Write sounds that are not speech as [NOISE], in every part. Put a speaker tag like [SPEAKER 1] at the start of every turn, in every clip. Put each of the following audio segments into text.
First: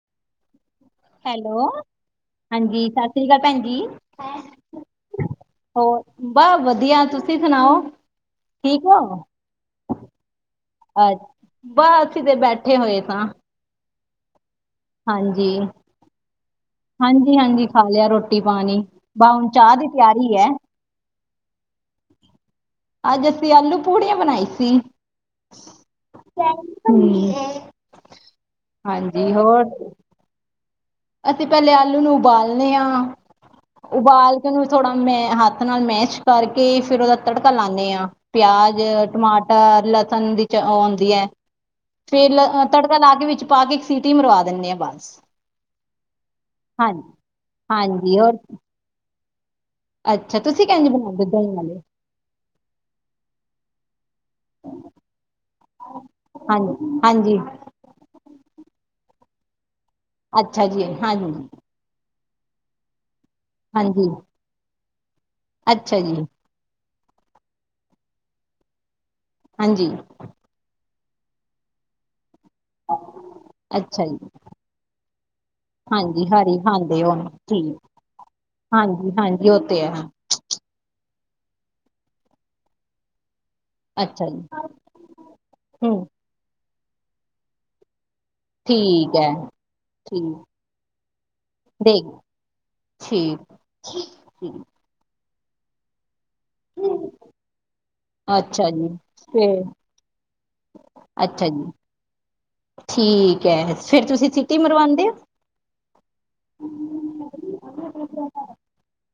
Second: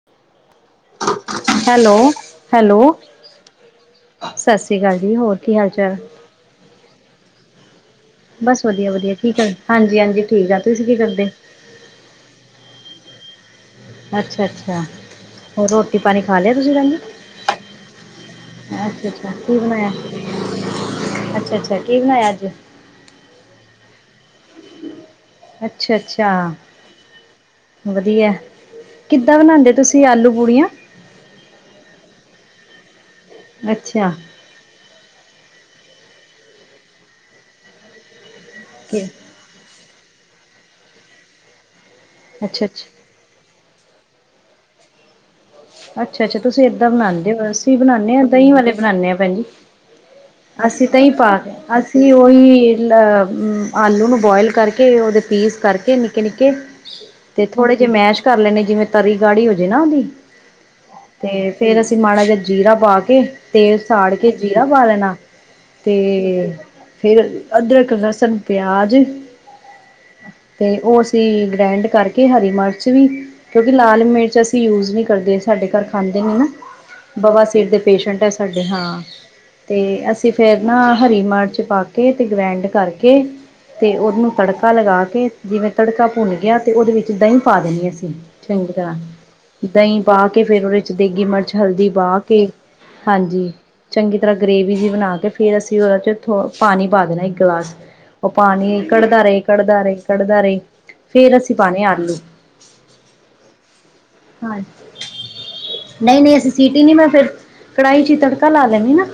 [SPEAKER 1] [INAUDIBLE]
[SPEAKER 2] Hello.
[SPEAKER 1] Hello
[SPEAKER 2] ਹਾਂਜੀ, ਸਤਿ ਸ੍ਰੀ ਅਕਾਲ ਭੈਣ ਜੀ।
[SPEAKER 1] ਸਤਿ ਸ੍ਰੀ ਅਕਾਲ ਜੀ ਹੋਰ ਕੀ ਹਾਲ ਚਾਲ?
[SPEAKER 2] ਹੋਰ ਬਾਹ ਵਧੀਆ ਤੁਸੀਂ ਤੁਸੀਂ ਸੁਣਾਓ?
[SPEAKER 1] ਬਸ
[SPEAKER 2] ਠੀਕ
[SPEAKER 1] ਵਧੀਆ-
[SPEAKER 2] ਹੋ
[SPEAKER 1] ਵਧੀਆ ਠੀਕ ਆ। ਜ ਹਾਂਜੀ- ਹਾਂਜੀ ਠੀਕ ਆ, ਤੁਸੀਂ ਕੀ
[SPEAKER 2] ਅ
[SPEAKER 1] ਕਰਦੇ?
[SPEAKER 2] ਬਸ ਅਸੀਂ ਤੇ ਬੈਠੇ ਹੋਏ ਸਾਂ।
[SPEAKER 1] ਅੱਛਾ ਅੱਛਾ
[SPEAKER 2] ਹਾਂਜੀ
[SPEAKER 1] ਹੋ ਰੋ ਰੋਟੀ ਪਾਣੀ ਖਾ ਲਿਆ ਤੁਸੀਂ ਰੰਗ
[SPEAKER 2] ਹਾਂਜੀ ਹਾਂਜੀ ਖਾ ਲਿਆ ਰੋਟੀ ਪਾਣੀ
[SPEAKER 1] ਅੱਛਾ ਅੱਛਾ
[SPEAKER 2] ਬਸ ਹੁਣ
[SPEAKER 1] ਕੀ
[SPEAKER 2] ਚਾਹ ਦੀ
[SPEAKER 1] ਬਣਾਇਆ?
[SPEAKER 2] ਤਿਆਰੀ ਹੈ
[SPEAKER 1] ਅੱਛਾ ਅੱਛਾ ਕੀ ਬਣਾਇਆ ਅੱਜ?
[SPEAKER 2] ਅੱਜ ਅਸੀਂ ਆਲੂ ਪੂੜੀਆਂ ਬਣਾਈ ਸੀ।
[SPEAKER 1] ਅੱਛਾ ਅੱਛਾ
[SPEAKER 2] ਚ
[SPEAKER 1] ਵਧੀਆ
[SPEAKER 2] ਹਾਂਜੀ
[SPEAKER 1] ਕਿੱਦਾਂ
[SPEAKER 2] ਹੋਰ।
[SPEAKER 1] ਬਣਾਉਂਦੇ ਤੁਸੀਂ ਆਲੂ ਪੂੜੀਆਂ?
[SPEAKER 2] ਅਸੀਂ ਪਹਿਲੇ ਆਲੂ ਨੂੰ ਉਬਾਲਣੇ ਹਾਂ
[SPEAKER 1] ਅੱਛਾ
[SPEAKER 2] ਉਬਾਲ ਉਹਨੂੰ ਥੋੜਾ ਮੈਂ ਹੱਥ ਨਾਲ ਮੈਸ਼ ਕਰਕੇ ਫੇਰ ਉਹਦਾ ਤੜਕਾ ਲਾਦੇ ਹਾਂ। ਪਿਆਜ ਟਮਾਟਰ ਲਸਣ ਦੀ ਆਉਂਦੀ ਹੈ। ਫੇਰ
[SPEAKER 1] ਅੱਛਾ ਅੱਛਾ
[SPEAKER 2] ਤੜਕਾ ਲਾਗੇ ਵਿੱਚ ਪਾ ਕੇ ਇੱਕ ਸੀਟੀ ਮਰਵਾ ਦਿੰਦੇ ਆਾਂ ਬਸ
[SPEAKER 1] ਅੱਛਾ ਅੱਛਾ ਤੁਸੀਂ ਏਦਾਂ
[SPEAKER 2] ਹਾਂਜੀ
[SPEAKER 1] ਬਣਾਉਂਦੇ ਹੋ ਅਸੀਂ ਬਣਾਉਂਦੇ
[SPEAKER 2] ਹਾਂਜੀ
[SPEAKER 1] ਹਾਂ
[SPEAKER 2] ਹੋਰ
[SPEAKER 1] ਦਹੀਂ ਵਾਲੇ ਬਣਾਉਂਦੇ ਹਾਂ ਭੈਜੀ
[SPEAKER 2] ਅੱਛਾ ਤੁਸੀਂ ਕਹ ਬਣਾ
[SPEAKER 1] ਪਾ ਕੇ ਅਸੀਂ ਉਹੀ ਅ ਆਲੂ ਨੂੰ ਬੋਇਲ ਕਰਕੇ ਉਹਦੇ ਪੀਸ ਕਰਕੇ ਨਿੱਕੇ ਨਿੱਕੇ
[SPEAKER 2] ਹਾਂਜੀ ਹਾਂਜੀ
[SPEAKER 1] ਤੇ ਥੋੜੇ ਜਿਹੇ ਮੈਸ਼ ਕਰ ਲੈਣੇ ਜਿਵੇਂ ਤਰੀ ਗਾੜੀ ਹੋ ਜਾੇ ਨਾ ਉਹਦੀ
[SPEAKER 2] ਅੱਛਾ ਜੀ ਹਾਂਜੀ
[SPEAKER 1] ਤੇ ਫੇਰ ਅਸੀਂ ਮਾੜਾ ਜਿਹਾ ਜੀਰਾ ਪਾ ਕੇ ਤੇਲ
[SPEAKER 2] ਹਾਂਜੀ
[SPEAKER 1] ਸਾੜ ਕੇ ਜੀਰਾ ਪਾ ਲਣਾ ਤੇ
[SPEAKER 2] ਅੱਛਾ ਜੀ
[SPEAKER 1] ਫੇਰ ਅਦਰਕ ਲਸਣ ਪਿਆਜ
[SPEAKER 2] ਹਾਂਜੀ
[SPEAKER 1] ਤੇ ਉਹ ਅਸੀਂ ਗ੍ਰੈਂਡ ਕਰਕੇ ਹਰੀ ਮਿਰਚ ਵੀ ਕਿਉਂਕਿ ਲਾਲ
[SPEAKER 2] ਅੱਛਾ ਜੀ
[SPEAKER 1] ਮਿਰਚ ਅਸੀਂ ਯੂਜ ਨਹੀ। ਦੇ ਸਾਡੇ ਘਰ ਖਾਂਦੇ
[SPEAKER 2] ਹਾਂਜੀ
[SPEAKER 1] ਨੇ ਨਾ
[SPEAKER 2] ਹਰੀ ਖਾਂਦੇ ਹੋ
[SPEAKER 1] ਬਵਾ ਸੀਰ
[SPEAKER 2] ਠੀਕ
[SPEAKER 1] ਦੇ ਪੇਸ਼ੈਂਟ ਹੈ ਸਾਡੇ ਹਾਂ
[SPEAKER 2] ਹਾਂਜੀ ਹਾਂਜੀ ਉਹ
[SPEAKER 1] ਤੇ
[SPEAKER 2] ਹੈ
[SPEAKER 1] ਅਸੀਂ ਫਿਰ ਨਾ ਹਰੀ ਮਿਰਚ ਪਾ ਕੇ ਅਤੇ ਗ੍ਰੈਂਡ ਕਰਕੇ ਤੇ
[SPEAKER 2] ਅੱਛਾ
[SPEAKER 1] ਉਹਨੂੰ
[SPEAKER 2] ਜੀ
[SPEAKER 1] ਤੜਕਾ ਲਗਾ ਕੇ ਜਿਵੇਂ
[SPEAKER 2] ਹਮ
[SPEAKER 1] ਤੜਕਾ ਭੁੰਨ ਗਿਆ ਤੇ ਉਹਦੇ ਵਿੱਚ ਦਹੀਂ ਪਾ ਦਿੰਣੀ ਅਸੀਂ ਚੰਗੀ ਤਰ੍ਹਾਂ
[SPEAKER 2] ਠੀਕ ਹੈ।
[SPEAKER 1] ਦਹੀਂ ਪਾ
[SPEAKER 2] ਠੀਕ
[SPEAKER 1] ਕੇ ਫੇਿਰ ਉਹਦੇ ਚ ਦੇਗੀ ਮਿਰਚ ਹਲਦੀ
[SPEAKER 2] ਦੇਖ
[SPEAKER 1] ਪਾ ਕੇ
[SPEAKER 2] ਠੀਕ
[SPEAKER 1] ਹਾਂਜੀ ਚੰਗੀ ਤਰ੍ਹਾਂ
[SPEAKER 2] ਠੀਕ
[SPEAKER 1] ਗ੍ਰਰੇਵੀ ਜਿ ਬਣਾ ਕੇ ਫੇਰ ਅਸੀਂ ਉਹਦਾ ਚ ਥੋ ਪਾਣੀ ਪਾ ਦੇਣਾ ਇੱਕ ਗਲਾਸ ਉਹ
[SPEAKER 2] ਅੱਛਾ
[SPEAKER 1] ਪਾਣੀ
[SPEAKER 2] ਜੀ
[SPEAKER 1] ਕੱਢਦਾ ਰਹੇ
[SPEAKER 2] ਫੇਰ
[SPEAKER 1] ਕੱਢਦਾ ਰਹੇ ਕੱਢਦਾ ਰਹੇ ਫੇਰ
[SPEAKER 2] ਅੱਛਾ
[SPEAKER 1] ਅਸੀਂ
[SPEAKER 2] ਜੀ
[SPEAKER 1] ਪਾਉਣੇ ਆਲੂ
[SPEAKER 2] ਠੀਕ ਹੈ ਫਿਰ ਤੁਸੀਂ ਸਿਟੀ
[SPEAKER 1] ਹਾਂ
[SPEAKER 2] ਮਰਵਾਉਂਦੇ ਹੋ?
[SPEAKER 1] ਨਹੀਂ ਨਹੀਂ ਅਸੀਂ ਸੀਟੀ ਨ ਮੈਂ ਫੇਿਰ ਕੜਾਹੀ ਚ ਹੀ ਤੜਕਾ ਲਾ ਲੈਣੀ ਨਾ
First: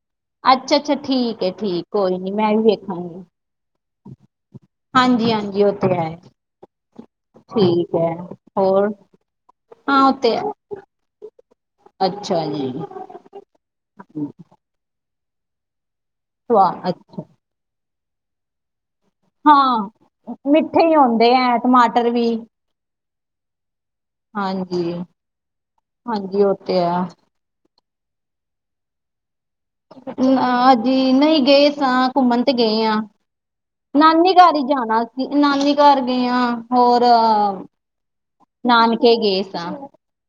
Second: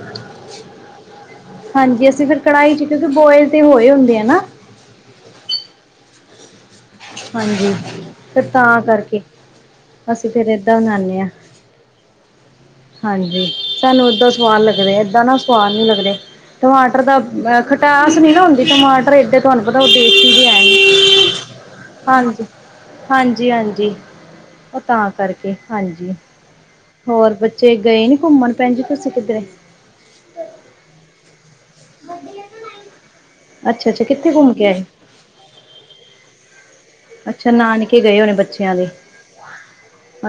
[SPEAKER 2] ਅੱਛਾ ਅੱਛਾ ਠੀਕ ਹੈ ਠੀਕ
[SPEAKER 1] ਹਾਂਜੀ
[SPEAKER 2] ਕੋਈ
[SPEAKER 1] ਅਸੀਂ
[SPEAKER 2] ਨੀ
[SPEAKER 1] ਫਿਰ
[SPEAKER 2] ਮੈਂ ਵੀ
[SPEAKER 1] ਕੜਾਹੀ 'ਚ ਕਿਉਂਕਿ
[SPEAKER 2] ਵੇਖਾਂਗੀ।
[SPEAKER 1] ਬੋਇਲ ਤੇ ਹੋਏ ਹੁੰਦੇ ਆ ਨਾ
[SPEAKER 2] ਹਾਂਜੀ ਹਾਂਜੀ ਉਹ ਤੇ ਹੈ।
[SPEAKER 1] ਹਾਂਜੀ
[SPEAKER 2] ਠੀਕ ਹੈ
[SPEAKER 1] ਫ ਤਾਂ
[SPEAKER 2] ਹੋਰ
[SPEAKER 1] ਕਰਕੇ
[SPEAKER 2] ਹਾਂ ਉਹ
[SPEAKER 1] ਅਸੀਂ
[SPEAKER 2] ਤੇ
[SPEAKER 1] ਫੇਰ ਏਦਾਂ ਬਨਾਉਦੇ ਹਾਂ
[SPEAKER 2] ਅੱਛਾ ਜੀ।
[SPEAKER 1] ਹਾਂਜੀ ਸਾਨੂੰ ਏਦਾਂ ਸਵਾਦ ਲੱਗਦਾ ਏਦਾਂ ਨਾ ਸਵਾਦ ਨਹੀਂ ਲੱਗਦੇ
[SPEAKER 2] ਸਵਾਦ
[SPEAKER 1] ਟਮਾਟਰ ਦਾ
[SPEAKER 2] ਅੱਛਾ
[SPEAKER 1] ਖਟਾਸ ਨੀ ਨਾ ਹੁੰਦੀ ਟਮਾਟਰ ਡੇ ਤੁਹਾਨੂੰ ਪਤਾ ਉਹ
[SPEAKER 2] ਹਾਂ
[SPEAKER 1] ਦੇਸੀ ਦੇ
[SPEAKER 2] ਮਿੱਠੇ ਹੀ
[SPEAKER 1] ਹੈਗੇ
[SPEAKER 2] ਹੁੰਦੇ ਹੈ ਟਮਾਟਰ ਵੀ
[SPEAKER 1] ਹਾਂਜੀ ਹਾਂਜੀ ਹਾਂਜੀ ਉਹ
[SPEAKER 2] ਹਾਂਜੀ
[SPEAKER 1] ਤਾਂ ਕਰਕੇ ਹਾਂਜੀ
[SPEAKER 2] ਉਹ ਤੇ ਹੈ
[SPEAKER 1] ਹੋਰ ਜੇ ਗਏ ਨੀ ਘੁੰਮਣ ਪੈਣ ਜੀ ਤੁਸੀਂ ਕਿੱਧਰੇ
[SPEAKER 2] ਨਾਜੀ ਨਹੀਂ ਗਏ ਸਾਂ ਘੁੰਮਣ ਤੇ ਗਏ ਹਾਂ।
[SPEAKER 1] ਅੱਛਾ ਅੱਛਾ ਕਿੱਥੇ
[SPEAKER 2] ਨਾਨੀ
[SPEAKER 1] ਘੁੰਮ
[SPEAKER 2] ਘਰ ਹੀ
[SPEAKER 1] ਕੇ ਆਏ
[SPEAKER 2] ਜਾਣਾ ਅਸੀ ਨਾਨੀ ਘਰ ਗਏ ਹਾਂ। ਹੋਰ
[SPEAKER 1] ਅੱਛਾ ਨਾਨਕੇ ਗਏ ਹੋਣੇ ਬੱਚਿਆਂ ਦੇ
[SPEAKER 2] ਨਾਨਕੇ ਗੇਸ ਆ।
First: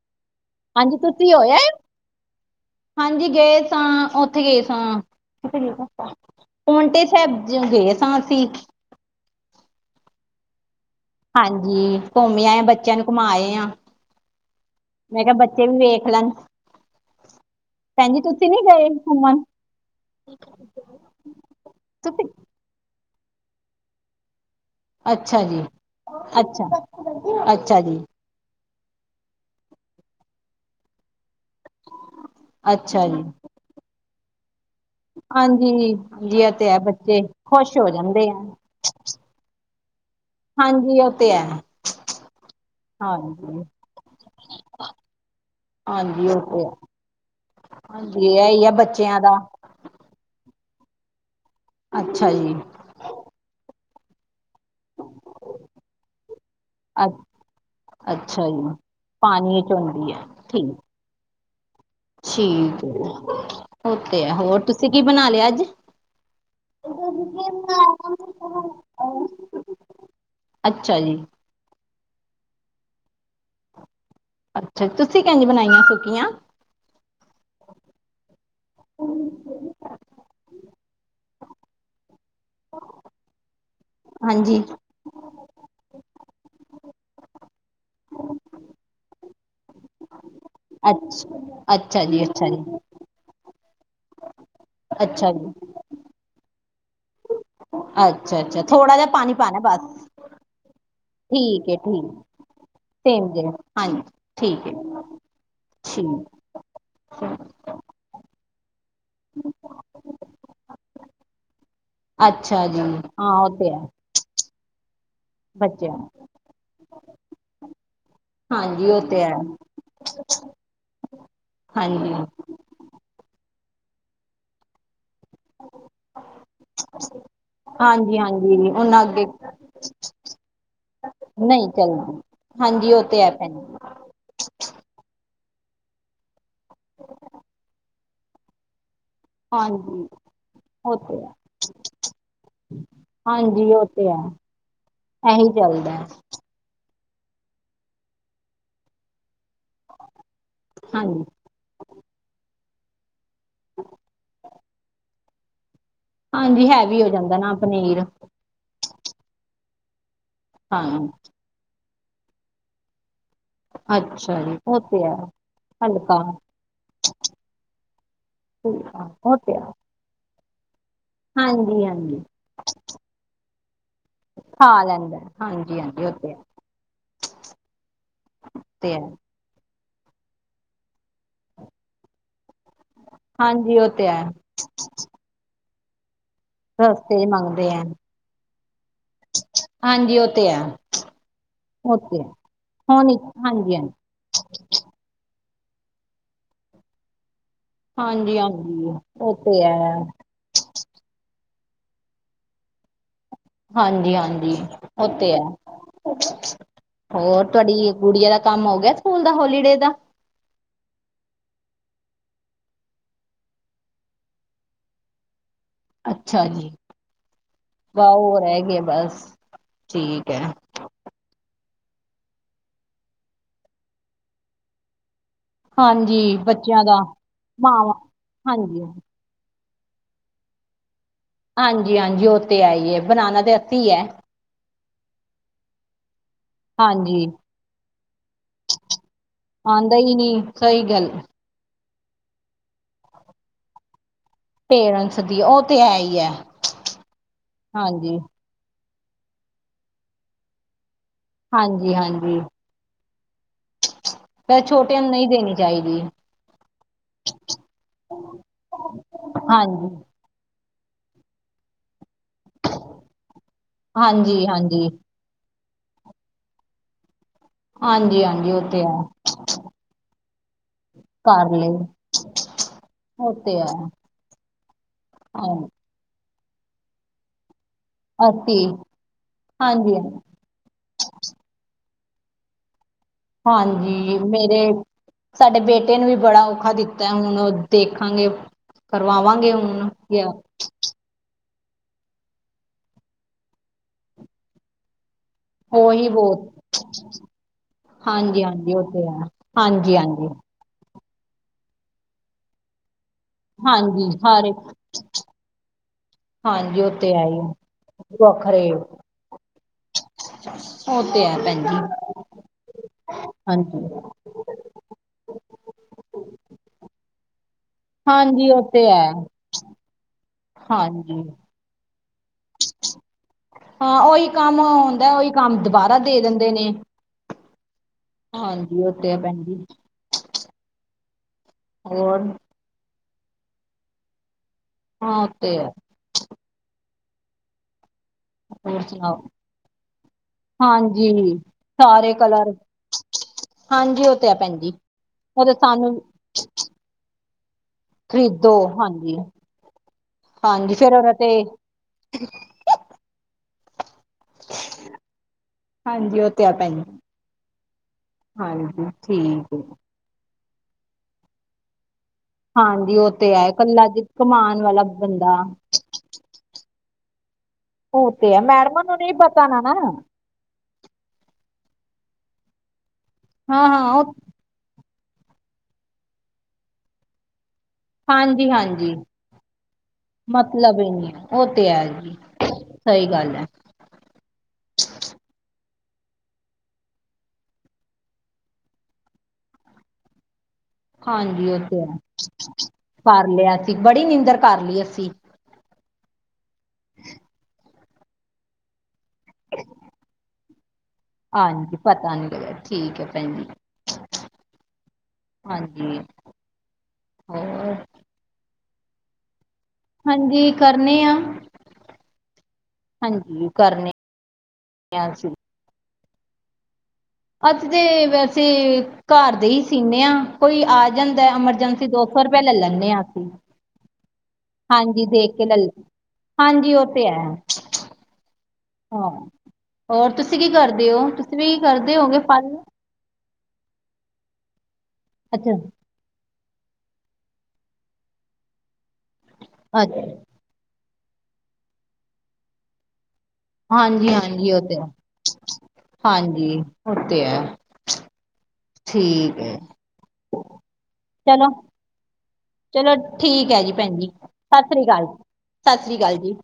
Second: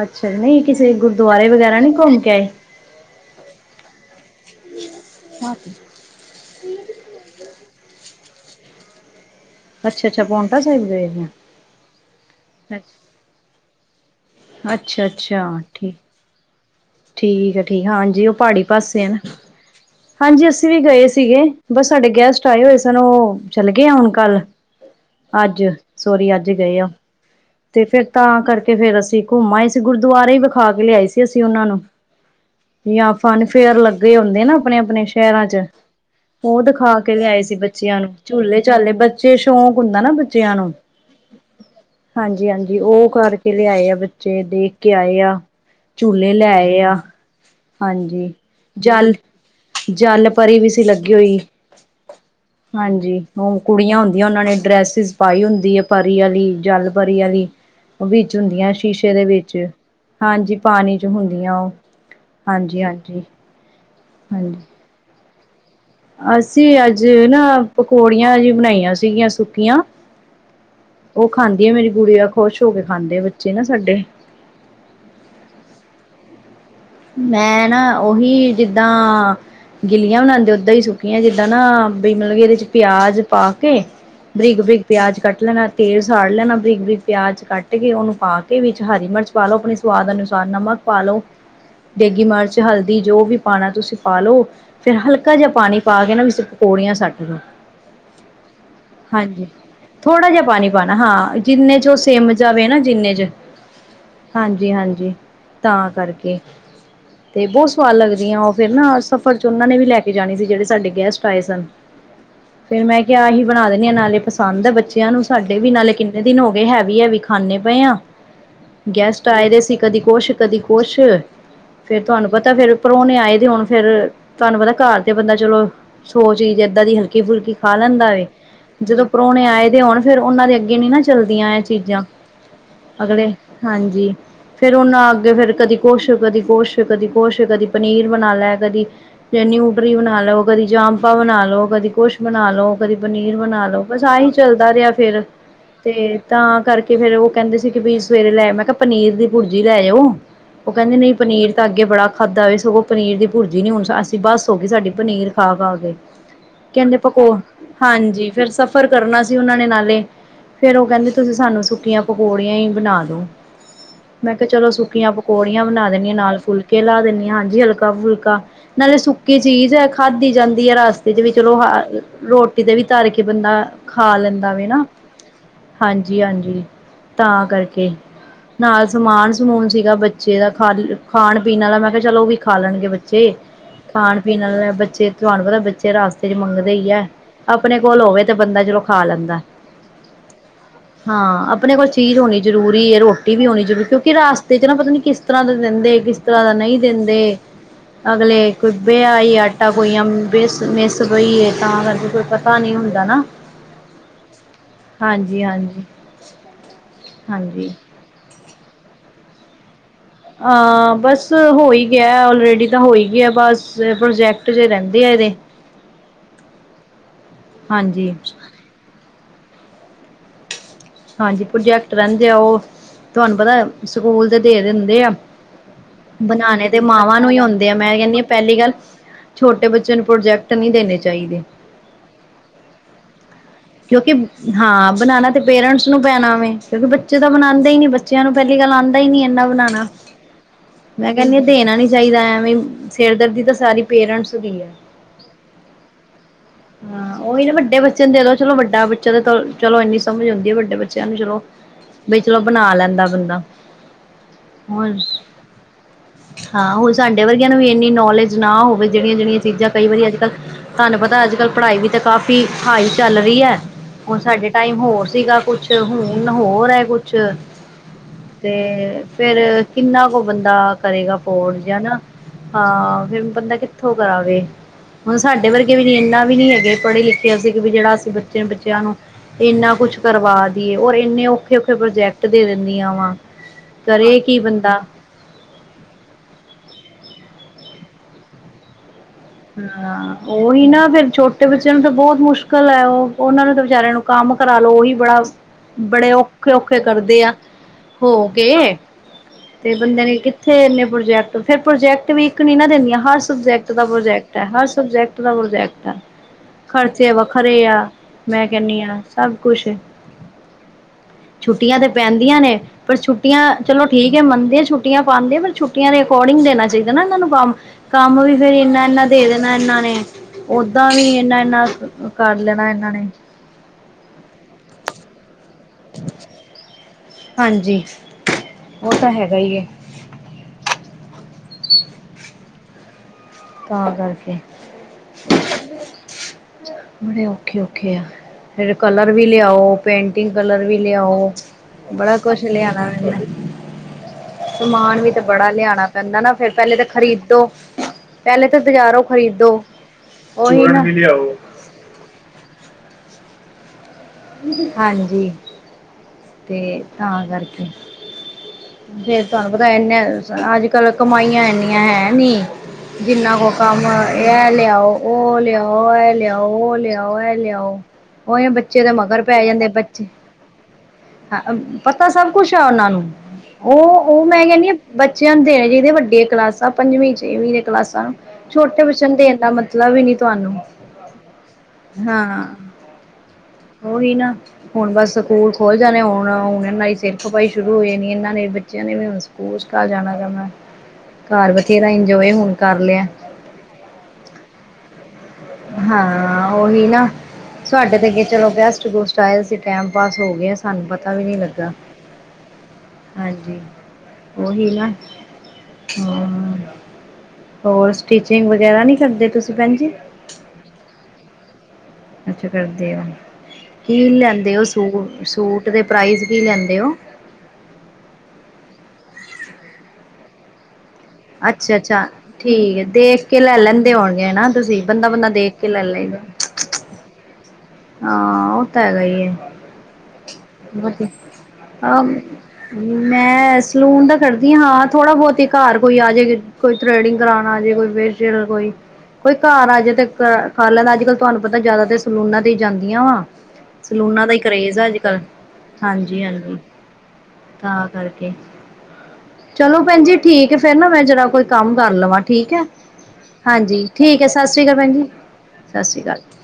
[SPEAKER 1] ਅੱਛਾ ਨਹੀਂ ਕਿਸੇ ਗੁਰਦੁਆਰੇ ਵਗੈਰਾ ਨਹੀਂ ਘੁੰਮ ਕੇ ਆਏ।
[SPEAKER 2] ਹਾਂਜੀ ਗਏ ਸਾਂ ਉੱਥੇ ਗਏ ਸਾਂ ਪੋਂਟਾ ਸਾਹਿਬ ਜ ਗਏ ਸਾਂ ਅਸੀਂ
[SPEAKER 1] ਅੱਛਾ ਅੱਛਾ ਪੋਂਂਟਾ ਸਾਹਿਬ ਗਏ ਆ
[SPEAKER 2] ਹਾਂਜੀ ਘੁੰਮਿਆ ਆ ਬੱਚਿਆਂ ਨੂੰ ਘੁਮਾਏ ਆ ਮੈਂ ਕਿਹਾ
[SPEAKER 1] ਅੱਛਾ-ਅੱਛਾ
[SPEAKER 2] ਬੱਚੇ ਵੀ
[SPEAKER 1] ਠੀਕ
[SPEAKER 2] ਵੇਖ ਲੈਣ
[SPEAKER 1] ਠੀਕ ਆ ਠੀਕ
[SPEAKER 2] ਭੈਣ ਜੀ
[SPEAKER 1] ਹਾਂਜੀ ਉਹ
[SPEAKER 2] ਤੁਸੀਂ ਨੀ
[SPEAKER 1] ਪਹਾੜੀ
[SPEAKER 2] ਗਏ
[SPEAKER 1] ਪਾਸੇ ਹੈ।
[SPEAKER 2] ਘੁੰਮਣ
[SPEAKER 1] ਹਾਂਜੀ ਅਸੀਂ ਵੀ ਗਏ ਸੀਗੇ ਬਸ ਸਾਡੇ
[SPEAKER 2] ਤੁਸੀਂ
[SPEAKER 1] ਗੈਸਟ ਆਏ ਹੋਏ ਸਨ ਉਹ ਚਲੇ ਗਏ ਆ ਹੁਣ ਕੱਲ
[SPEAKER 2] ਅੱਛਾ ਜੀ
[SPEAKER 1] ਅੱਜ, ਸੋਰੀ ਅੱਜ
[SPEAKER 2] ਅੱਛਾ
[SPEAKER 1] ਗਏ ਓ
[SPEAKER 2] ਅੱਛਾ
[SPEAKER 1] ਤੇ
[SPEAKER 2] ਜੀ
[SPEAKER 1] ਫਿਰ ਤਾਂ ਕਰਕੇ ਫੇਰ ਅਸੀਂ ਘੁੰਮ ਆਏ ਸੀ ਗੁਰਦੁਆਰੇ ਈ ਵਿਖਾ ਕੇ ਲਿਆਏ ਸੀ ਅਸੀਂ ਉਹਨਾਂ ਨੂੰ।
[SPEAKER 2] ਅੱਛਾ
[SPEAKER 1] ਜਾਂ
[SPEAKER 2] ਜੀ
[SPEAKER 1] ਫਨ ਫੇਅਰ ਲੱਗੇ ਹੁੰਦੇ ਨਾਂ ਆਪਣੇ-ਆਪਣੇ। ਸ਼ਹਿਰਾਂ ਚ
[SPEAKER 2] ਹਾਂਜੀ ਜੀ ਇਹ
[SPEAKER 1] ਉਹ
[SPEAKER 2] ਤੇ ਹੈ
[SPEAKER 1] ਦਿਖਾ ਕੇ
[SPEAKER 2] ਬੱਚੇ
[SPEAKER 1] ਲਿਆਏ ਸੀ
[SPEAKER 2] ਖੁਸ਼ ਹੋ
[SPEAKER 1] ਬੱਚਿਆਂ ਨੂੰ,
[SPEAKER 2] ਜਾਂਦੇ ਆ
[SPEAKER 1] ਝੂਲੇ ਚਾਲੇ ਬੱਚੇ ਜੇ ਸ਼ੌਕ ਹੁੰਦਾ ਨਾ ਬ
[SPEAKER 2] ਹਾਂਜੀ ਉਹ ਤੇ ਐ।
[SPEAKER 1] ਹਾਂਜੀ ਹਾਂਜੀ, ਉਹ ਕਰਕੇ ਲਿਆਏ ਆ ਬੱਚੇ, ਦੇਖ ਕੇ ਆਏ ਆ
[SPEAKER 2] ਹਾਂਜੀ
[SPEAKER 1] ਝੂਲੇ
[SPEAKER 2] ਉਹ ਤੇ ਹੈ
[SPEAKER 1] ਲਿਆਏ ਆ। [UNINTELLIGIBLE] ਹਾਂਜੀ।
[SPEAKER 2] ਇਹ ਹੀ ਆ
[SPEAKER 1] ਜਲ,
[SPEAKER 2] ਬੱਚਿਆਂ ਦਾ
[SPEAKER 1] ਜਲ ਪਰੀ ਵੀ ਸੀ ਲੱਗੀ ਹੋਈ।
[SPEAKER 2] ਅੱਛਾ ਜੀ।
[SPEAKER 1] ਹਾਂਜੀ, ਉਹ ਕੁੜੀਆਂ ਹੁੰਦੀਆਂ ਉਹਨਾਂ ਨੇਂ ਡਰੈਸਿਸ ਪਾਈ ਹੁੰਦੀ ਏ, ਪਰੀ ਆਲੀ ਜਲ
[SPEAKER 2] ਅ
[SPEAKER 1] ਪਰੀ ਆਲੀ। ਉਹ ਵਿੱਚ
[SPEAKER 2] ਅੱਛਾ
[SPEAKER 1] ਹੁੰਦੀਆਂ,
[SPEAKER 2] ਜੀ
[SPEAKER 1] ਸ਼ੀਸ਼ੇ ਦੇ ਵਿੱਚ।
[SPEAKER 2] ਪਾਣੀ ਚ ਹੁੰਦੀ ਹੈ
[SPEAKER 1] ਹਾਂਜੀ,
[SPEAKER 2] ਠੀਕ
[SPEAKER 1] ਪਾਣੀ ਚ ਹੁੰਦੀਆਂ ਉਹ
[SPEAKER 2] ਠੀਕ ਏ,
[SPEAKER 1] ਹਾਂਜੀ-ਹਾਂਜੀ,
[SPEAKER 2] ਉਹ ਤੇ ਹੈ,
[SPEAKER 1] ਹਾਂਜੀ।
[SPEAKER 2] ਹੋਰ ਤੁਸੀਂ ਕੀ ਬਣਾ ਲਿਆ ਅੱਜ?
[SPEAKER 1] ਅਸੀਂ ਅੱਜ ਨਾਂ ਪਕੌੜੀਆਂ ਅਜੇ ਬਣਾਈਆਂ ਸੀਗੀਆਂ ਸੁੱਕੀਆਂ।
[SPEAKER 2] ਅੱਛਾ ਜੀ।
[SPEAKER 1] ਉਹ ਖਾਂਦੀ ਏ ਮੇਰੀ ਗੁੜੀਆਂ, ਖੁਸ਼ ਹੋ ਕੇ ਖਾਂਦੇ ਆ ਬੱਚੇ ਨਾ ਸਾਡੇ।
[SPEAKER 2] ਅੱਛਾ, ਤੁਸੀਂ ਕਿੰਜ ਬਣਾਈਆਂ ਸੂਕੀਆਂ।
[SPEAKER 1] ਮੈਂ ਨਾ ਉਹੀ ਜਿੱਦਾਂ ਗਿੱਲੀਆਂ ਬਣਾਂਦੇ, ਓਦਾਂ ਈ ਸੁੱਕੀਆਂ। ਜਿੱਦਾਂ ਨਾਂ ਬਈ ਮਤਲਬ ਕਿ ਇਹਦੇ ਚ ਪਿਆਜ ਪਾ ਕੇ
[SPEAKER 2] ਹਾਂਜੀ
[SPEAKER 1] ਬਰੀਗ ਬਰੀਕ ਪਿਆਜ ਕੱਟ ਲੈਣਾ, ਤੇਲ ਸਾੜ ਲੈਣਾ ਬਰੀਕ-ਬਰੀਕ ਪਿਆਜ ਕੱਟ ਕੇ ਉਹਨੂੰ ਪਾ ਕੇ ਵਿੱਚ ਹਰੀ ਮਿਰਚ ਪਾਲੋ ਆਪਣੇ ਸਵਾਦ ਅਨੁਸਾਰ, ਨਮਕ ਪਾਲੋ।
[SPEAKER 2] ਅੱਛ ਅੱਛਾ
[SPEAKER 1] ਡੇਗੀ
[SPEAKER 2] ਜੀ ਅੱਛਾ
[SPEAKER 1] ਮਿਰਚ
[SPEAKER 2] ਜੀ
[SPEAKER 1] ਹਲਦੀ ਜੋ ਵੀ ਪਾਉਣਾ ਤੁਸੀਂ ਪਾ ਲਓ, ਫੇਰ
[SPEAKER 2] ਅੱਛਾ
[SPEAKER 1] ਹਲਕਾ ਜਿਹਾ
[SPEAKER 2] ਜੀ
[SPEAKER 1] ਪਾਣੀ ਪਾ ਕੇ ਨਾਂ ਵੀ ਸਿਰਫ ਪਕੌੜੀਆਂ ਸੱਟ ਦੋ।
[SPEAKER 2] ਅੱਛਾ ਅੱਛਾ ਥੋੜ੍ਹਾ ਜਿਹਾ
[SPEAKER 1] [INAUDIBLE]
[SPEAKER 2] ਪਾਣੀ
[SPEAKER 1] ਹਾਂਜੀ,
[SPEAKER 2] ਪਾਉਣਾ ਬਸ
[SPEAKER 1] ਥੋੜਾ ਜਿਹਾ ਪਾਣੀ ਪਾਣਾ ਹਾਂ
[SPEAKER 2] ਠੀਕ ਹੈ
[SPEAKER 1] ਜਿੰਨੇ ਚੋਂ
[SPEAKER 2] ਠੀਕ
[SPEAKER 1] ਸੇਮ ਜਾਵੇਂ ਨਾਂ ਜਿੰਨੇ ਚ
[SPEAKER 2] ਸੇਮ ਜੇ ਹਾਂਜੀ ਠੀਕ
[SPEAKER 1] ਹਾਂਜੀ,
[SPEAKER 2] ਹੈ
[SPEAKER 1] ਹਾਂਜੀ ਤਾਂ ਕਰਕੇ।
[SPEAKER 2] ਠੀਕ
[SPEAKER 1] ਤੇ ਬਹੁਤ ਸਵਾਦ ਲੱਗਦੀਆਂ ਉਹ ਫੇਰ ਨਾਂ ਸਫ਼ਰ ਚ ਉਹਨਾਂ ਨੇ ਵੀ ਲੈ ਕੇ ਜਾਣੀ ਸੀ। ਜਿਹੜੇ ਸਾਡੇ ਗੈਸਟ ਪਾਏ ਸਨ।
[SPEAKER 2] ਅੱਛਾ ਜੀ
[SPEAKER 1] ਫੇਰ ਮੈਂ ਕਿਹਾ
[SPEAKER 2] ਹਾਂ
[SPEAKER 1] ਏਹੀ
[SPEAKER 2] ਉਹ
[SPEAKER 1] ਬਣਾ
[SPEAKER 2] ਤੇ
[SPEAKER 1] ਦੇਣੀ
[SPEAKER 2] ਹੈ
[SPEAKER 1] ਆਂ, ਨਾਲੇ ਪਸੰਦ ਐ ਬੱਚਿਆਂ ਨੂੰ, ਸਾਡੇ ਵੀ ਨਾਲੇ
[SPEAKER 2] ਬੱਚਿਆਂ ਨੂੰ,
[SPEAKER 1] ਕਿੰਨੇ ਦਿਨ ਹੋ ਗਏ ਹੈਵੀ-ਹੈਵੀ ਖਾ ਖਾਂਣੇ ਪਏ ਆਂ
[SPEAKER 2] ਹਾਂਜੀ ਉਹ ਤੇ
[SPEAKER 1] ਗੈਸਟ
[SPEAKER 2] ਹੈ
[SPEAKER 1] ਆਏ ਦੇ ਸੀ, ਕਦੀ ਕੁਛ, ਕਦੀ ਕੁਛ। ਫੇਰ
[SPEAKER 2] ਹਾਂਜੀ
[SPEAKER 1] ਤੁਹਾਨੂੰ ਪਤਾ ਫੇਰ ਪਰੋਣੇ ਆਏ ਦੇ ਹੁਣ ਫੇਰ, ਤੁਹਾਨੂੰ ਪਤਾ ਘਰ ਤੇ ਬੰਦਾ ਚਲੋ ਸੋਚੀਜ ਏਦਾਂ ਦੀ ਹਲਕੀ ਫੁਲਕੀ ਖਾ ਲੈਂਦਾ
[SPEAKER 2] ਹਾਂਜੀ
[SPEAKER 1] ਵੇ
[SPEAKER 2] ਹਾਂਜੀ ਉਹਨਾਂ
[SPEAKER 1] ਜਦੋਂ
[SPEAKER 2] ਅੱਗੇ
[SPEAKER 1] ਪ੍ਰਾਹੁਣੇ ਆਏ ਦੇ ਹੋਣ ਫਿਰ ਉਹਨਾਂ ਦੇ ਅੱਗੇ ਨਈਂ ਨਾਂ ਚੱਲਦੀਆਂ ਇਹ
[SPEAKER 2] ਨਹੀਂ
[SPEAKER 1] ਚੀਜ਼ਾਂ
[SPEAKER 2] ਚੱਲਦੀ ਹਾਂਜੀ ਉਹ ਤੇ ਹੈ
[SPEAKER 1] ਅਗਲੇ,
[SPEAKER 2] ਭੈਣ ਜੀ
[SPEAKER 1] ਹਾਂਜੀ ਫੇਰ ਉਹਨਾਂ ਅੱਗੇ ਫਿਰ ਕਦੀ ਕੁਛ, ਕਦੀ ਕੁਛ, ਕਦੀ ਕੁਛ, ਕਦੀ ਪਨੀਰ ਬਣਾ ਲੈ ਕਦੀ ਜਾਂ ਨਿਊਟਰੀ
[SPEAKER 2] ਹਾਂਜੀ
[SPEAKER 1] ਬਣਾ ਲੋ, ਕਦੀ
[SPEAKER 2] ਉਹ ਤੇ
[SPEAKER 1] ਜਾਂਪਾ
[SPEAKER 2] ਹੈ
[SPEAKER 1] ਬਣਾ ਲੋ ਕਦੀ ਕੁਛ ਬਣਾ ਲੋ ਕਦੀ ਪਨੀਰ ਬਣਾ
[SPEAKER 2] ਹਾਂਜੀ
[SPEAKER 1] ਲੋ
[SPEAKER 2] ਉਹ
[SPEAKER 1] ਬਸ
[SPEAKER 2] ਤੇ ਹੈ
[SPEAKER 1] ਆਹੀ ਚੱਲਦਾ ਰਿਹਾ ਫੇਰ
[SPEAKER 2] ਇਹੀ ਚੱਲਦਾ
[SPEAKER 1] ਤੇ
[SPEAKER 2] ਏ
[SPEAKER 1] ਤਾਂ ਕਰਕੇ ਫੇਰ ਉਹ ਕਹਿੰਦੇ ਸੀ ਕਿ ਵੀ ਸਵੇਰੇ ਲੈ, ਮੈਂ ਕਿਹਾ ਪਨੀਰ ਦੀ ਭੁਰਜੀ ਲੈ ਜਾਓ। ਉਹ ਕਹਿੰਦੇ ਨਹੀਂ
[SPEAKER 2] ਹਾਂਜੀ
[SPEAKER 1] ਪਨੀਰ ਤਾਂ ਅੱਗੇ ਬੜਾ ਖਾਧਾ ਵੇ ਸਗੋਂ ਪਨੀਰ ਦੀ ਭੁਰਜੀ ਨਈਂ ਹੁਣ ਅਸੀਂ ਬਸ ਹੋਗੀ ਕਿ ਸਾਡੀ ਪਨੀਰ ਖਾ-ਖਾ ਕੇ
[SPEAKER 2] ਹਾਂਜੀ
[SPEAKER 1] ਕਹਿੰਦੇ
[SPEAKER 2] ਹੈਵੀ ਹੋ
[SPEAKER 1] ਪਕੋ
[SPEAKER 2] ਜਾਂਦਾ ਨਾ ਪਨੀਰ
[SPEAKER 1] ਹਾਂਜੀ ਫਿਰ ਸਫ਼ਰ ਕਰਨਾ ਸੀ ਉਹਨਾਂ ਨੇ ਨਾਲੇ ਫੇਰ ਉਹ
[SPEAKER 2] ਹਾਂ
[SPEAKER 1] ਕਹਿੰਦੇ ਤੁਸੀਂ ਸਾਨੂੰ ਸੁੱਕੀਆਂ ਪਕੌੜੀਆਂ ਈ ਬਣਾ ਦੋ, ਮੈਂ
[SPEAKER 2] ਅੱਛਾ
[SPEAKER 1] ਕਿਹਾ
[SPEAKER 2] ਜੀ
[SPEAKER 1] ਚਲੋ
[SPEAKER 2] ਉਹ ਤੇ
[SPEAKER 1] ਸੁੱਕੀਆਂ
[SPEAKER 2] ਹੈ
[SPEAKER 1] ਪਕੌੜੀਆਂ ਬਣਾ ਦੇਣੇ
[SPEAKER 2] ਹਲਕਾ
[SPEAKER 1] ਨਾਲ ਫੁਲਕੇ ਲਾ ਦਿੰਣੀ, ਹਾਂ ਹਾਂਜੀ ਹਲਕਾ-ਫੁਲਕਾ ਨਾਲੇ
[SPEAKER 2] ਪੂਰਾ ਉਹ
[SPEAKER 1] ਸੁੱਕੀ
[SPEAKER 2] ਤੇ ਹੈ
[SPEAKER 1] ਚੀਜ਼ ਏ ਖਾਧੀ ਜਾਂਦੀ ਏ, ਰਸਤੇ ਚ ਵੀ ਚਲੋ ਹ
[SPEAKER 2] ਹਾਂਜੀ ਹਾਂਜੀ
[SPEAKER 1] ਰੋਟੀ ਦਾ ਵੀ ਤਰ ਕੇ ਬੰਦਾ ਖਾ ਲੈਂਦਾ ਵੇ
[SPEAKER 2] ਖਾ
[SPEAKER 1] ਨਾਂ
[SPEAKER 2] ਲੈਂਦਾ ਉਹ
[SPEAKER 1] ਹਾਂਜੀ,
[SPEAKER 2] ਤੇ ਹੈ
[SPEAKER 1] ਹਾਂਜੀ ਤਾਂ ਕਰਕੇ ਨਾਲ
[SPEAKER 2] ਤੇ ਹੈ
[SPEAKER 1] ਸਮਾਨ ਸਮੂਨ ਸੀਗਾ ਬੱਚੇ ਦਾ ਖਾਲੀ ਖਾਣ-ਪੀਣ ਵਾਲਾ, ਮੈਂ ਕਿਹਾ ਚੱਲ ਉਹ ਵੀ ਖਾ ਲੈਣਗੇ ਬੱਚੇ
[SPEAKER 2] ਹਾਂਜੀ ਉਹ ਤੇ ਹੈ
[SPEAKER 1] ਖਾਣ-ਪੀਣ ਵਾਲੇ ਬੱਚੇ ਤੁਹਾਨੂੰ ਪਤਾ ਬੱਚੇ ਰਸਤੇ ਚ ਮੰਗਦੇ ਈ ਏ,
[SPEAKER 2] ਰਸਤੇ ਚ ਮੰਗਦੇ
[SPEAKER 1] ਆਪਣੇ
[SPEAKER 2] ਹੈ
[SPEAKER 1] ਕੋਲ ਹੋਵੇ ਤੇ ਬੰਦਾ ਚਲੋ ਖਾ ਲੈਂਦਾ।
[SPEAKER 2] ਹਾਂਜੀ ਉਹ ਤੇ ਹੈ
[SPEAKER 1] [INAUDIBLE] ਹਾਂ, ਆਪਣੇ ਕੋਲ
[SPEAKER 2] ਉਹ
[SPEAKER 1] ਚੀਜ਼
[SPEAKER 2] ਤੇ ਹੈ
[SPEAKER 1] ਹੋਣੀ ਜ਼ਰੂਰੀ ਏ,
[SPEAKER 2] ਹੁਣ
[SPEAKER 1] ਰੋਟੀ ਵੀ ਹੋਣੀ
[SPEAKER 2] ਹਾਂਜੀ ਹਾਂਜੀ
[SPEAKER 1] ਜ਼ਰੂਰੀ ਕਿਉਂਕਿ ਰਾਸ ਤੇ ਚ ਪਤਾ ਨੀ ਕਿਸ ਤਰ੍ਹਾਂ ਦਾ ਦਿੰਦੇ ਕਿਸ ਤਰ੍ਹਾਂ ਦਾ ਨਹੀਂ ਦਿੰਦੇ
[SPEAKER 2] ਹਾਂਜੀ
[SPEAKER 1] ਅਗਲੇ ਕੋਈ
[SPEAKER 2] ਹਾਂਜੀ
[SPEAKER 1] ਵਿੇਹ
[SPEAKER 2] ਉਹ
[SPEAKER 1] ਹੀ
[SPEAKER 2] ਤੇ
[SPEAKER 1] ਆਟਾ
[SPEAKER 2] ਹੈ
[SPEAKER 1] ਕੋਈਆਮਬੀਸ ਮਿਸ ਬਈ ਏ ਤਾਂ ਮੈ ਵੀ ਕੋਈ ਪਤਾ ਨਹੀਂ ਹੁੰਦਾ ਨਾ
[SPEAKER 2] ਹਾਂਜੀ-ਹਾਂਜੀ ਉਹ ਤੇ ਹੈ
[SPEAKER 1] ਹਾਂਜੀ-ਹਾਂਜੀ,
[SPEAKER 2] ਹੋਰ
[SPEAKER 1] ਹਾਂਜੀ ਹਾਂਜੀ
[SPEAKER 2] ਤੁਹਾਡੀ ਗੁੜੀਆਂ ਦਾ ਕੰਮ ਹੋ ਗਿਆ ਸਕੂਲ ਦਾ ਹੋਲੀਡੇ ਦਾ
[SPEAKER 1] ਹਾਂ ਬਸ ਹੋ ਹੀ ਗਿਆ ਅਲਰੇਡੀ ਤਾਂ ਹੋਈ ਗਿਆ ਬਸ ਪ੍ਰੋਜੈਕਟ ਜੇ ਰਹਿੰਦੇ ਆ ਇਹਦੇ
[SPEAKER 2] ਅੱਛਾ ਜੀ ਵਾਹ
[SPEAKER 1] ਹਾਂਜੀ
[SPEAKER 2] ਉਹ ਰਹਿ ਗਏ ਬਸ ਠੀਕ ਹੈ
[SPEAKER 1] ਹਾਂਜੀ ਪ੍ਰੋਜੈਕਟ ਰਹਿੰਦੇ ਆ ਉਹ ਤੁਹਾਨੂੰ ਪਤਾ ਸਕੂਲ ਤੇ ਦੇ ਦਿੰਦੇ ਆ
[SPEAKER 2] ਹਾਂਜੀ
[SPEAKER 1] ਬਣਾਣੇ ਤੇ
[SPEAKER 2] ਬੱਚਿਆਂ ਦਾ
[SPEAKER 1] ਮਾਵਾਂ ਨੂੰ ਹੀ ਆਉਂਦੇ ਆ
[SPEAKER 2] ਮਾਵਾਂ
[SPEAKER 1] ਮੈਂ ਕਹਿੰਦੀ ਹਾਂ ਪਹਿਲੀ ਗੱਲ
[SPEAKER 2] ਹਾਂਜੀ
[SPEAKER 1] ਛੋਟੇ ਬੱਚਿਆਂ ਨੂੰ ਪ੍ਰੋਜੈਕਟ ਨਹੀਂ ਦੇਣੇ ਚਾਹੀਦੇ।
[SPEAKER 2] ਹਾਂਜੀ ਹਾਂਜੀ ਉਹ ਤੇ ਹੈ ਈਏ ਬਣਾਉਣਾ ਤੇ ਅਸੀਂ ਹੈ
[SPEAKER 1] ਕਿਉਂਕਿ ਹਾਂ ਬਣਾਉਣਾ ਤੇ ਪੇਰੈਂਟਸ ਨੂੰ ਪੈਣਾਵੇਂ ਕਿਉਂਕਿ ਬੱਚੇ
[SPEAKER 2] ਹਾਂਜੀ
[SPEAKER 1] ਤਾਂ ਬਣਾਉਂਦੇ ਹੀ ਨੀ ਬੱਚਿਆਂ ਨੂੰ ਪਹਿਲੀ ਗੱਲ ਆਉਂਦਾ ਹੀ ਨਹੀਂ ਇੰਨਾ ਬਣਾਉਣਾ
[SPEAKER 2] ਈ ਨ ਸਹੀ ਗੱਲ
[SPEAKER 1] ਮੈਂ ਕਹਿੰਦੀ ਹਾਂ ਦੇਣਾ ਨੀ ਚਾਹੀਦਾ ਐਵੇਂ ਸਿਰ ਦਰਦੀ ਤਾਂ ਸਾਰੀ ਪੇਰੈਂਟਸ ਕੀ ਆ
[SPEAKER 2] ਪੇਰੈਂਟਸ ਦੀ ਉਹ ਤੇ ਹੈ ਹੀ ਹੈ
[SPEAKER 1] ਹਾਂ ਉਹੀ ਨਾ ਵੱਡੇ ਬੱਚੇ
[SPEAKER 2] ਹਾਂਜੀ
[SPEAKER 1] ਦੇੋਂ ਚਲੋ ਵੱਡਾ ਬੱਚ ਤਾਂ ਚੋੰਨੀ ਸਮਝ ਆਉਂਦੀ ਹੈ ਵੱਡੇ ਬੱਚਿਆਂ ਨੂੰ ਚਲੋ
[SPEAKER 2] ਹਾਂਜੀ
[SPEAKER 1] ਬਈ ਚਲੋ ਬਣਾ ਲੈਂਦਾ ਬੰਦਾ
[SPEAKER 2] ਫ
[SPEAKER 1] ਹੁਣ
[SPEAKER 2] ਛੋਟਿਆਂ ਨੂੰ ਨਹੀਂ ਦੇਣੀ ਚਾਹੀਦੀ
[SPEAKER 1] ਹਾਂ ਹਣ ਸਾਡੇ ਵਰਗਿਆਂ ਨੂੰ ਵੀ ਇੰਨੀ ਨੌਲੇਜ ਨਾ ਹੋਵੇ ਜਿਹੜੀਆਂ ਜਿਹੜੀਆਂ ਚੀਜ਼ਾਂ ਕਈ
[SPEAKER 2] ਹਾਂਜੀ
[SPEAKER 1] ਵਾਰੀ ਅੱਜ ਕੱਲ੍ਹ ਤੁਹਾਨੂੰ ਪਤਾ ਅੱਜ ਕੱਲ੍ਹ ਪੜ੍ਹਾਈ ਵੀ ਤਾਂ ਕਾਫ਼ੀ ਹਾਈ ਚੱਲ ਰਹੀ ਹੈ ਹੁਣ
[SPEAKER 2] ਹਾਂਜੀ
[SPEAKER 1] ਸਾਡੇ ਟਾਈਮ
[SPEAKER 2] ਹਾਂਜੀ
[SPEAKER 1] ਹੋਰ ਸੀਗਾ ਕੁਛ ਹੁਣ ਹੋਰ ਹੈ ਕੁਛ
[SPEAKER 2] ਹਾਂਜੀ ਹਾਂਜੀ
[SPEAKER 1] ਤੇ
[SPEAKER 2] ਉਹ ਹੈ
[SPEAKER 1] ਫੇਿਰ ਕਿੰਨਾ ਕੁ ਬੰਦਾ ਕਰੇਗਾ ਪੋਰ
[SPEAKER 2] ਕਰ ਲਈ
[SPEAKER 1] ਜਾਂ ਨਾ ਹਾਂ ਫੇਿਰ
[SPEAKER 2] ਉਹ
[SPEAKER 1] ਬੰਦਾ
[SPEAKER 2] ਤੇ ਹੈ
[SPEAKER 1] ਕਿੱਥੋਂ ਕਰਾਵੇ ਹੁਣ ਸਾਡੇ
[SPEAKER 2] ਹਾਂ,
[SPEAKER 1] ਵਰਗੇ ਵੀ ਇੰਨਾ ਵੀ ਨੀ ਹੈਗੇ ਪੜ੍ਹੇ ਲਿਖੇ ਅ ਸੀ ਕਿ ਵੀ ਜਿਹੜਾ ਅਸੀਂ ਬੱਚੇ ਬੱਚਿਆਂ ਨੂੰ ਇੰਨਾ
[SPEAKER 2] ਹਾਂਜੀ
[SPEAKER 1] ਕੁਛ ਕਰਵਾ ਔਰ ਇੰਨੇ ਔਖੇ-ਔਖੇ ਪ੍ਰੋਜੈਕਟ ਦੇ ਦਿੰਦੀਆਂ ਵਾ
[SPEAKER 2] ਹਾਂਜੀ
[SPEAKER 1] ਕਰੇ ਕੀ
[SPEAKER 2] ਮੇਰੇ
[SPEAKER 1] ਬੰਦਾ
[SPEAKER 2] ਸਾਡੇ ਬੇਟੇ ਨੂੰ ਵੀ ਬੜਾ ਔਖਾ ਦਿੱਤਾ ਹੁਣ ਦੇਖਾਂਗੇ ਕਰਵਾਵਾਂਗੇ ਹੁਣ
[SPEAKER 1] ਹਾਂ
[SPEAKER 2] ਯਾ
[SPEAKER 1] ਉਹੀ ਨਾ ਫੇਿਰ ਛੋਟੇ ਤੇ ਬੱਚਿਆਂ ਨੂੰ ਤਾਂ ਬਹੁਤ ਮੁਸ਼ਕਿਲ ਹੈ ਉਹ ਉਹਨਾਂ ਨੂੰ ਤਾਂ ਵਿਚਾਰਿਆਂ ਨੂੰ ਕੰਮ ਕਰਾ ਲਓ ਉਹੀ ਬੜਾ ਸੀ
[SPEAKER 2] ਉਹੀ
[SPEAKER 1] ਬੜੇ
[SPEAKER 2] ਬਹੁਤ
[SPEAKER 1] ਔਖੇ-ਔਖੇ ਕਰਦੇ ਆ ਹੋ
[SPEAKER 2] ਹਾਂਜੀ
[SPEAKER 1] ਕੇ
[SPEAKER 2] ਹਾਂਜੀ ਉਹ ਤੇ ਹੈ
[SPEAKER 1] ਤੇ
[SPEAKER 2] ਹਾਂਜੀ
[SPEAKER 1] ਬੰਦਿਆਂ ਨੇ
[SPEAKER 2] ਹਾਂਜੀ
[SPEAKER 1] ਕਿੱਥੇ ਫਰਨੇ ਪ੍ਰੋਜੈਕਟ ਫੇਰ ਪ੍ਰੋਜੈਕਟ ਵੀ ਇੱਕ ਨੀ ਨਾ ਦਿੰਦੀਆਂ ਹਰ ਸਬਜੈਕਟ ਦਾ
[SPEAKER 2] ਹਾਂਜੀ
[SPEAKER 1] ਪ੍ਰੋਜੈਕਟ ਹਰ
[SPEAKER 2] ਇੱਕ
[SPEAKER 1] ਸਭ ਜੈਕਟ ਦਾ ਮ ਜੈਕਟ ਹੈ
[SPEAKER 2] ਹਾਂਜੀ ਉਹ
[SPEAKER 1] ਖ਼ਰਚੇ
[SPEAKER 2] ਤੇ ਹੈ ਹੀ ਹੈ।
[SPEAKER 1] ਵੱਖਰੇ ਆ
[SPEAKER 2] ਵੱਖ
[SPEAKER 1] ਮੈਂ
[SPEAKER 2] ਰਹੇ
[SPEAKER 1] ਕਹਿੰਦੀ ਹਾਂ ਸਭ ਕੁਛ
[SPEAKER 2] ਹੋ ਤੇ ਆ
[SPEAKER 1] ਛੁੱਟੀਆਂ ਤੇ ਪੈਂਦੀਆਂ ਨੇ ਪਰ ਛੁੱਟੀਆਂ
[SPEAKER 2] ਹਾਂਜੀ
[SPEAKER 1] ਚਲੋ ਠੀਕ ਹੈ ਮੰਨਦੇ ਆ ਛੁੱ ਛੁੱਟੀਆਂ ਪਾਉਂਦੇ ਪਰ ਛੁੱੀਆਂ ਦੇ ਅਕੋਰਡਿੰਗ ਦੇਣਾ ਚਾਹੀਦਾ ਨਾ ਇਹਨਾਂ ਨੂੰ ਕੰਮ ਕੰਮ ਵੀ
[SPEAKER 2] ਹਾਂਜੀ
[SPEAKER 1] ਫੇਰ
[SPEAKER 2] ਉਹ ਤੇ
[SPEAKER 1] ਇਨਾ
[SPEAKER 2] ਹੈ
[SPEAKER 1] ਇਨਾ ਦੇ ਦੇਣਾ ਇਹਨਾਂ ਨੇ ਓਦਾਂ ਵੀ
[SPEAKER 2] ਹਾਂਜੀ
[SPEAKER 1] ਇਹਨਾ ਇਨਾ ਕਰ ਲੈਣਾ ਇਹਨਾਂ ਨੇ
[SPEAKER 2] ਹਾਂ ਉਹੀ ਕੰਮ ਹੁੰਦਾ ਉਹੀ ਕੰਮ ਦੁਬਾਰਾ ਦੇ ਦਿੰਦੇ ਨੇ
[SPEAKER 1] ਹਾਂਜੀ
[SPEAKER 2] ਹਾਂਜੀ ਉਹ
[SPEAKER 1] ਤਾਂ
[SPEAKER 2] ਤੇ ਆ
[SPEAKER 1] ਹੈਗਾ ਹੀ
[SPEAKER 2] ਭੈਂਦੀ
[SPEAKER 1] ਹੈ
[SPEAKER 2] ਹੋਰ
[SPEAKER 1] ਤਾਂ ਕਰਕੇ
[SPEAKER 2] ਹਾਂ ਤੇ
[SPEAKER 1] ਬੜੇ ਔਖੇ ਔਖੇ ਆ ਫਿਰ
[SPEAKER 2] ਹੋਰ
[SPEAKER 1] ਕਲਰ
[SPEAKER 2] ਸੁਣਾਓ
[SPEAKER 1] ਵੀ ਲਿਆਓ ਪੇਂਟਿੰਗ ਕਲਰ ਵੀ ਲਿਆਓ
[SPEAKER 2] ਹਾਂਜੀ ਸਾਰੇ
[SPEAKER 1] ਬੜਾ ਕੁਛ
[SPEAKER 2] ਕਲਰ
[SPEAKER 1] ਲਿਆਉਣਾ ਮੈਨ
[SPEAKER 2] ਹਾਂਜੀ ਉਹ ਤੇ ਹੈ ਭੈਣ ਜੀ
[SPEAKER 1] ਸਮਾਨ ਵੀ ਤੇ
[SPEAKER 2] ਉਹ
[SPEAKER 1] ਬੜਾ ਲਿਆਣਾ
[SPEAKER 2] ਸਾਨੂੰ
[SPEAKER 1] ਪੈਂਦਾ ਨਾ ਫੇਿਰ ਪਹਿਲੇ ਤਾਂ ਖ਼ਰੀਦੋ ਪਹਿਲੇ
[SPEAKER 2] ਖਰੀਦੋ
[SPEAKER 1] ਤਾਂ ਬਜ਼ਾਰੋ
[SPEAKER 2] ਹਾਂਜੀ
[SPEAKER 1] ਖਰੀਦੋ ਉਓਹੀ
[SPEAKER 2] ਹਾਂਜੀ
[SPEAKER 1] ਨਾ
[SPEAKER 2] ਫੇਰ ਉਹਦੇ ਤੇ
[SPEAKER 1] ਹਾਂਜੀ
[SPEAKER 2] ਹਾਂਜੀ ਉਹ ਹੈ
[SPEAKER 1] ਤੇ
[SPEAKER 2] ਭੈਣ ਜੀ
[SPEAKER 1] ਤਾਂ ਕਰਕੇ
[SPEAKER 2] ਹਾਂਜੀ
[SPEAKER 1] ਫਿਰ ਤੁਹਾਨੂੰ
[SPEAKER 2] ਠੀਕ ਹੈ
[SPEAKER 1] ਪਤਾ ਇਨੇ ਅੱਜ ਕੱਲ ਕਮਾਈਆਂ ਇੰਨੀਆਂ ਹੈ ਨਹੀਂ
[SPEAKER 2] ਹਾਂਜੀ ਉਹ ਤੇ
[SPEAKER 1] ਜਿੰਨਾ
[SPEAKER 2] ਹੈ
[SPEAKER 1] ਕੋ ਕੰਮ
[SPEAKER 2] ਇਕੱਲਾ
[SPEAKER 1] ਇਹ
[SPEAKER 2] ਕਮਾਉਣ ਵਾਲਾ
[SPEAKER 1] ਲਿਆਓ
[SPEAKER 2] ਬੰਦਾ
[SPEAKER 1] ਉਹ ਲਿਆਓ ਹੋ ਇਹ ਲਿਆਓ ਉਹ ਲਿਆਓ ਐ ਲਿਆਓ
[SPEAKER 2] ਉਹ ਤੇ ਆ
[SPEAKER 1] ਉਹੀ
[SPEAKER 2] ਮੈਡਮ
[SPEAKER 1] ਬੱਚੇ ਮਗਰ ਪੈ ਜਾਂਦੇ ਬੱਚੇ ਪਤਾ ਸਭ ਕੁਛ ਆ ਉਹਨਾਂ ਨੂੰ
[SPEAKER 2] ਹਾਂ ਹਾਂ
[SPEAKER 1] ਉਹ ਉਹ ਮੈਂ ਕਹਿੰਦੀ ਹਾਂ। ਬੱਚਿਆਂ ਨੂੰ ਦੇਣੇ ਚਾਹੀਦੇ ਵੱਡੀਆਂ ਕਲਾਸਾਂ ਪੰਜਵੀਂ ਛੇਵੀਂ ਦੀਆਂ ਕਲਾਸਾਂ
[SPEAKER 2] ਹਾਂਜੀ
[SPEAKER 1] ਛੋਟੇ
[SPEAKER 2] ਹਾਂਜੀ
[SPEAKER 1] ਵਚਨ ਨੂੰ ਦੇਣ ਦਾ ਮਤਲਬ ਹੀ ਨੀ ਤੁਹਾਨੂੰ
[SPEAKER 2] ਮਤਲਬ ਹੀ ਨਹੀਂ ਹੈ, ਉਹ ਤੇ ਹੈ ਜੀ
[SPEAKER 1] ਹਾਂ।
[SPEAKER 2] ਸਹੀ ਗੱਲ ਹੈ।
[SPEAKER 1] ਉਹੀ ਨਾ। ਹੁਣ ਬਸ ਸਕੂਲ ਖੋਲ ਜਾਣੇ ਹੁਣ ਹੁਣ ਇਹਨਾਂ ਦੀ ਸਿਰ ਖਪਾਈ ਸ਼ੁਰੂ ਹੋ ਜਾਨੀ ਇਹਨਾਂ ਨੇ ਬੱਚਿਆਂ ਨੇ ਵੀ ਕੋਸਤ ਆ ਜਾਣਾ ਕਰਨਾ
[SPEAKER 2] ਹਾਂਜੀ
[SPEAKER 1] ਘਰ
[SPEAKER 2] ਉਹ ਤੇੇ
[SPEAKER 1] ਬਥੇਰਾ
[SPEAKER 2] ਹੈ
[SPEAKER 1] ਇੰਜੋਏ ਹੁਣ ਲਿਆ
[SPEAKER 2] ਕਰ ਲਿਆ ਸੀ ਬੜੀ ਨੀਂਦਰ ਕਰ ਲਈ ਅਸੀਂ।
[SPEAKER 1] ਹਾਂ ਉਹੀ ਨਾ। ਸਾਡੇ ਤੇ ਕਿਚਨ ਗੈਸਟ ਗੁਸਤ ਆਏ ਸੀ ਟਾਈਮ ਪਾਸ ਹੋ ਗਿਆ। ਸਾਨੂੰ ਪਤਾ ਵੀ ਨਹੀਂ ਲੱਗਾ
[SPEAKER 2] ਹਾਂਜੀ ਪਤਾ ਨੀ ਲੱਗਿਆ ਠੀਕ ਹੈ ਭੈਣ ਜੀ
[SPEAKER 1] ਹਾਂਜੀ। ਉਹੀ ਨਾ
[SPEAKER 2] ਹਾਂਜੀ
[SPEAKER 1] ਹਾਂ। ਹੋਰ ਸਟਿਚਿੰਗ ਵਗੈਰਾ ਨਹੀਂ ਕਰਦੇ ਤੁਸੀਂ ਭੈਣ ਜੀ।
[SPEAKER 2] ਹਾਂਜੀ ਕਰਨੇ ਆ।
[SPEAKER 1] ਅੱਛਾ ਕਰਦੇ ਹੋ
[SPEAKER 2] ਹਾਂਜੀ ਕਰਨੇ
[SPEAKER 1] ਕੀ ਲੈਂਦੇ ਹੋ
[SPEAKER 2] ਆ ਅਸੀਂ
[SPEAKER 1] ਸੂਟ ਦੇ ਪ੍ਰਾਈਜ਼ ਕੀ ਲੈਂਦੇ ਹੋ।
[SPEAKER 2] ਅਸੀਂ ਤੇ ਵੈਸੇ ਘਰ ਦੇ ਹੀ ਸੀਨੇ ਹਾਂ ਕੋਈ ਆ ਜਾਂਦਾ
[SPEAKER 1] ਅੱਛਾ
[SPEAKER 2] ਐਮਰਜੈਂਸੀ ਦੋ
[SPEAKER 1] ਅੱਛਾ
[SPEAKER 2] ਸੌ ਰੁਪਆ ਲੈ
[SPEAKER 1] ਠੀਕ ਹੈ
[SPEAKER 2] ਲੈਂਦੇ ਹਾਂ
[SPEAKER 1] ਦੇਖ
[SPEAKER 2] ਅਸੀਂ
[SPEAKER 1] ਕੇ ਲੈ ਲੈਂਦੇ ਹੋਣਗੇ ਨਾ ਤੁਸੀਂ
[SPEAKER 2] ਹਾਂਜੀ
[SPEAKER 1] ਬੰਦਾ ਬੰਦਾ
[SPEAKER 2] ਦੇਖ ਕੇ ਲੈ ਲੈਂਦੇ
[SPEAKER 1] ਲਏਗਾ।
[SPEAKER 2] ਹਾਂਜੀ ਉਹ ਤੇ ਹੈ।
[SPEAKER 1] ਹਾਂ ਉਹ ਤਾਂ ਹੈਗਾ
[SPEAKER 2] ਹਾਂ
[SPEAKER 1] ਹੈ।
[SPEAKER 2] ਹੋਰ ਤੁਸੀਂ ਕੀ ਕਰਦੇ
[SPEAKER 1] ਵਧੀਆ
[SPEAKER 2] ਹੋ ਤੁਸੀਂ ਵੀ ਕਰਦੇ
[SPEAKER 1] ਹਾਂ
[SPEAKER 2] ਹੋਗੇ ਫਲ
[SPEAKER 1] ਮੈਂ ਸਲੂਨ ਦਾ ਕਰਦੀ ਹਾਂ ਥੋੜਾ ਬਹੁਤ
[SPEAKER 2] ਅੱਛਾ
[SPEAKER 1] ਘਰ ਕੋਈ ਆਜੇ ਕੋਈ ਥਰੇਡਿੰਗ ਕਰਾਉਣਾ ਆਜੇ ਕੋਈ ਫੇਸ਼ੀਅਲ ਕੋਈ ਕੋਈ ਘਰ ਆ ਜੇ
[SPEAKER 2] ਅੱਛਾ
[SPEAKER 1] ਤੇ ਫਾਲਾਂ ਦਾ ਅੱਜ ਕੱਲ ਤੁਹਾਨੂੰ ਪਤਾ ਜ਼ਿਆਦਾਤਰ ਸਲੂਨਾ ਤੇ ਹੀ ਜਾਂਦੀਆਂ ਵਾ
[SPEAKER 2] ਹਾਂਜੀ
[SPEAKER 1] ਸਲੂਨਾਂ ਦਾ ਹੀ
[SPEAKER 2] ਹਾਂਜੀ ਉਹ ਤੇ
[SPEAKER 1] ਕਰੇਜ਼ ਆ
[SPEAKER 2] ਹੈ,
[SPEAKER 1] ਅੱਜ ਕੱਲ ਹਾਂਜੀ ਹਾਂਜੀ
[SPEAKER 2] ਉਹ ਤੇ ਹੈ
[SPEAKER 1] ਤਾਂ ਕਰਕੇ
[SPEAKER 2] ਠੀਕ ਹੈ।
[SPEAKER 1] ਚਲੋ ਭੈਣ ਜੀ ਠੀਕ ਹੈ ਫਿਰ ਨਾ ਮੈਂ ਜਰਾ ਕੋਈ
[SPEAKER 2] ਚਲੋ
[SPEAKER 1] ਕੰਮ ਕਰ ਲਵਾਂ ਠੀਕ ਹੈ।
[SPEAKER 2] ਚਲੋ ਠੀਕ ਹੈ ਜੀ
[SPEAKER 1] ਹਾਂਜੀ
[SPEAKER 2] ਭੈਣ ਜੀ
[SPEAKER 1] ਠੀਕ ਹੈ
[SPEAKER 2] ਸਤਿ ਸ਼੍ਰੀ
[SPEAKER 1] ਭੈਣ
[SPEAKER 2] ਅਕਾਲ
[SPEAKER 1] ਜੀ
[SPEAKER 2] ਸਤਿ ਸ਼੍ਰੀ ਅਕਾਲ ਜੀ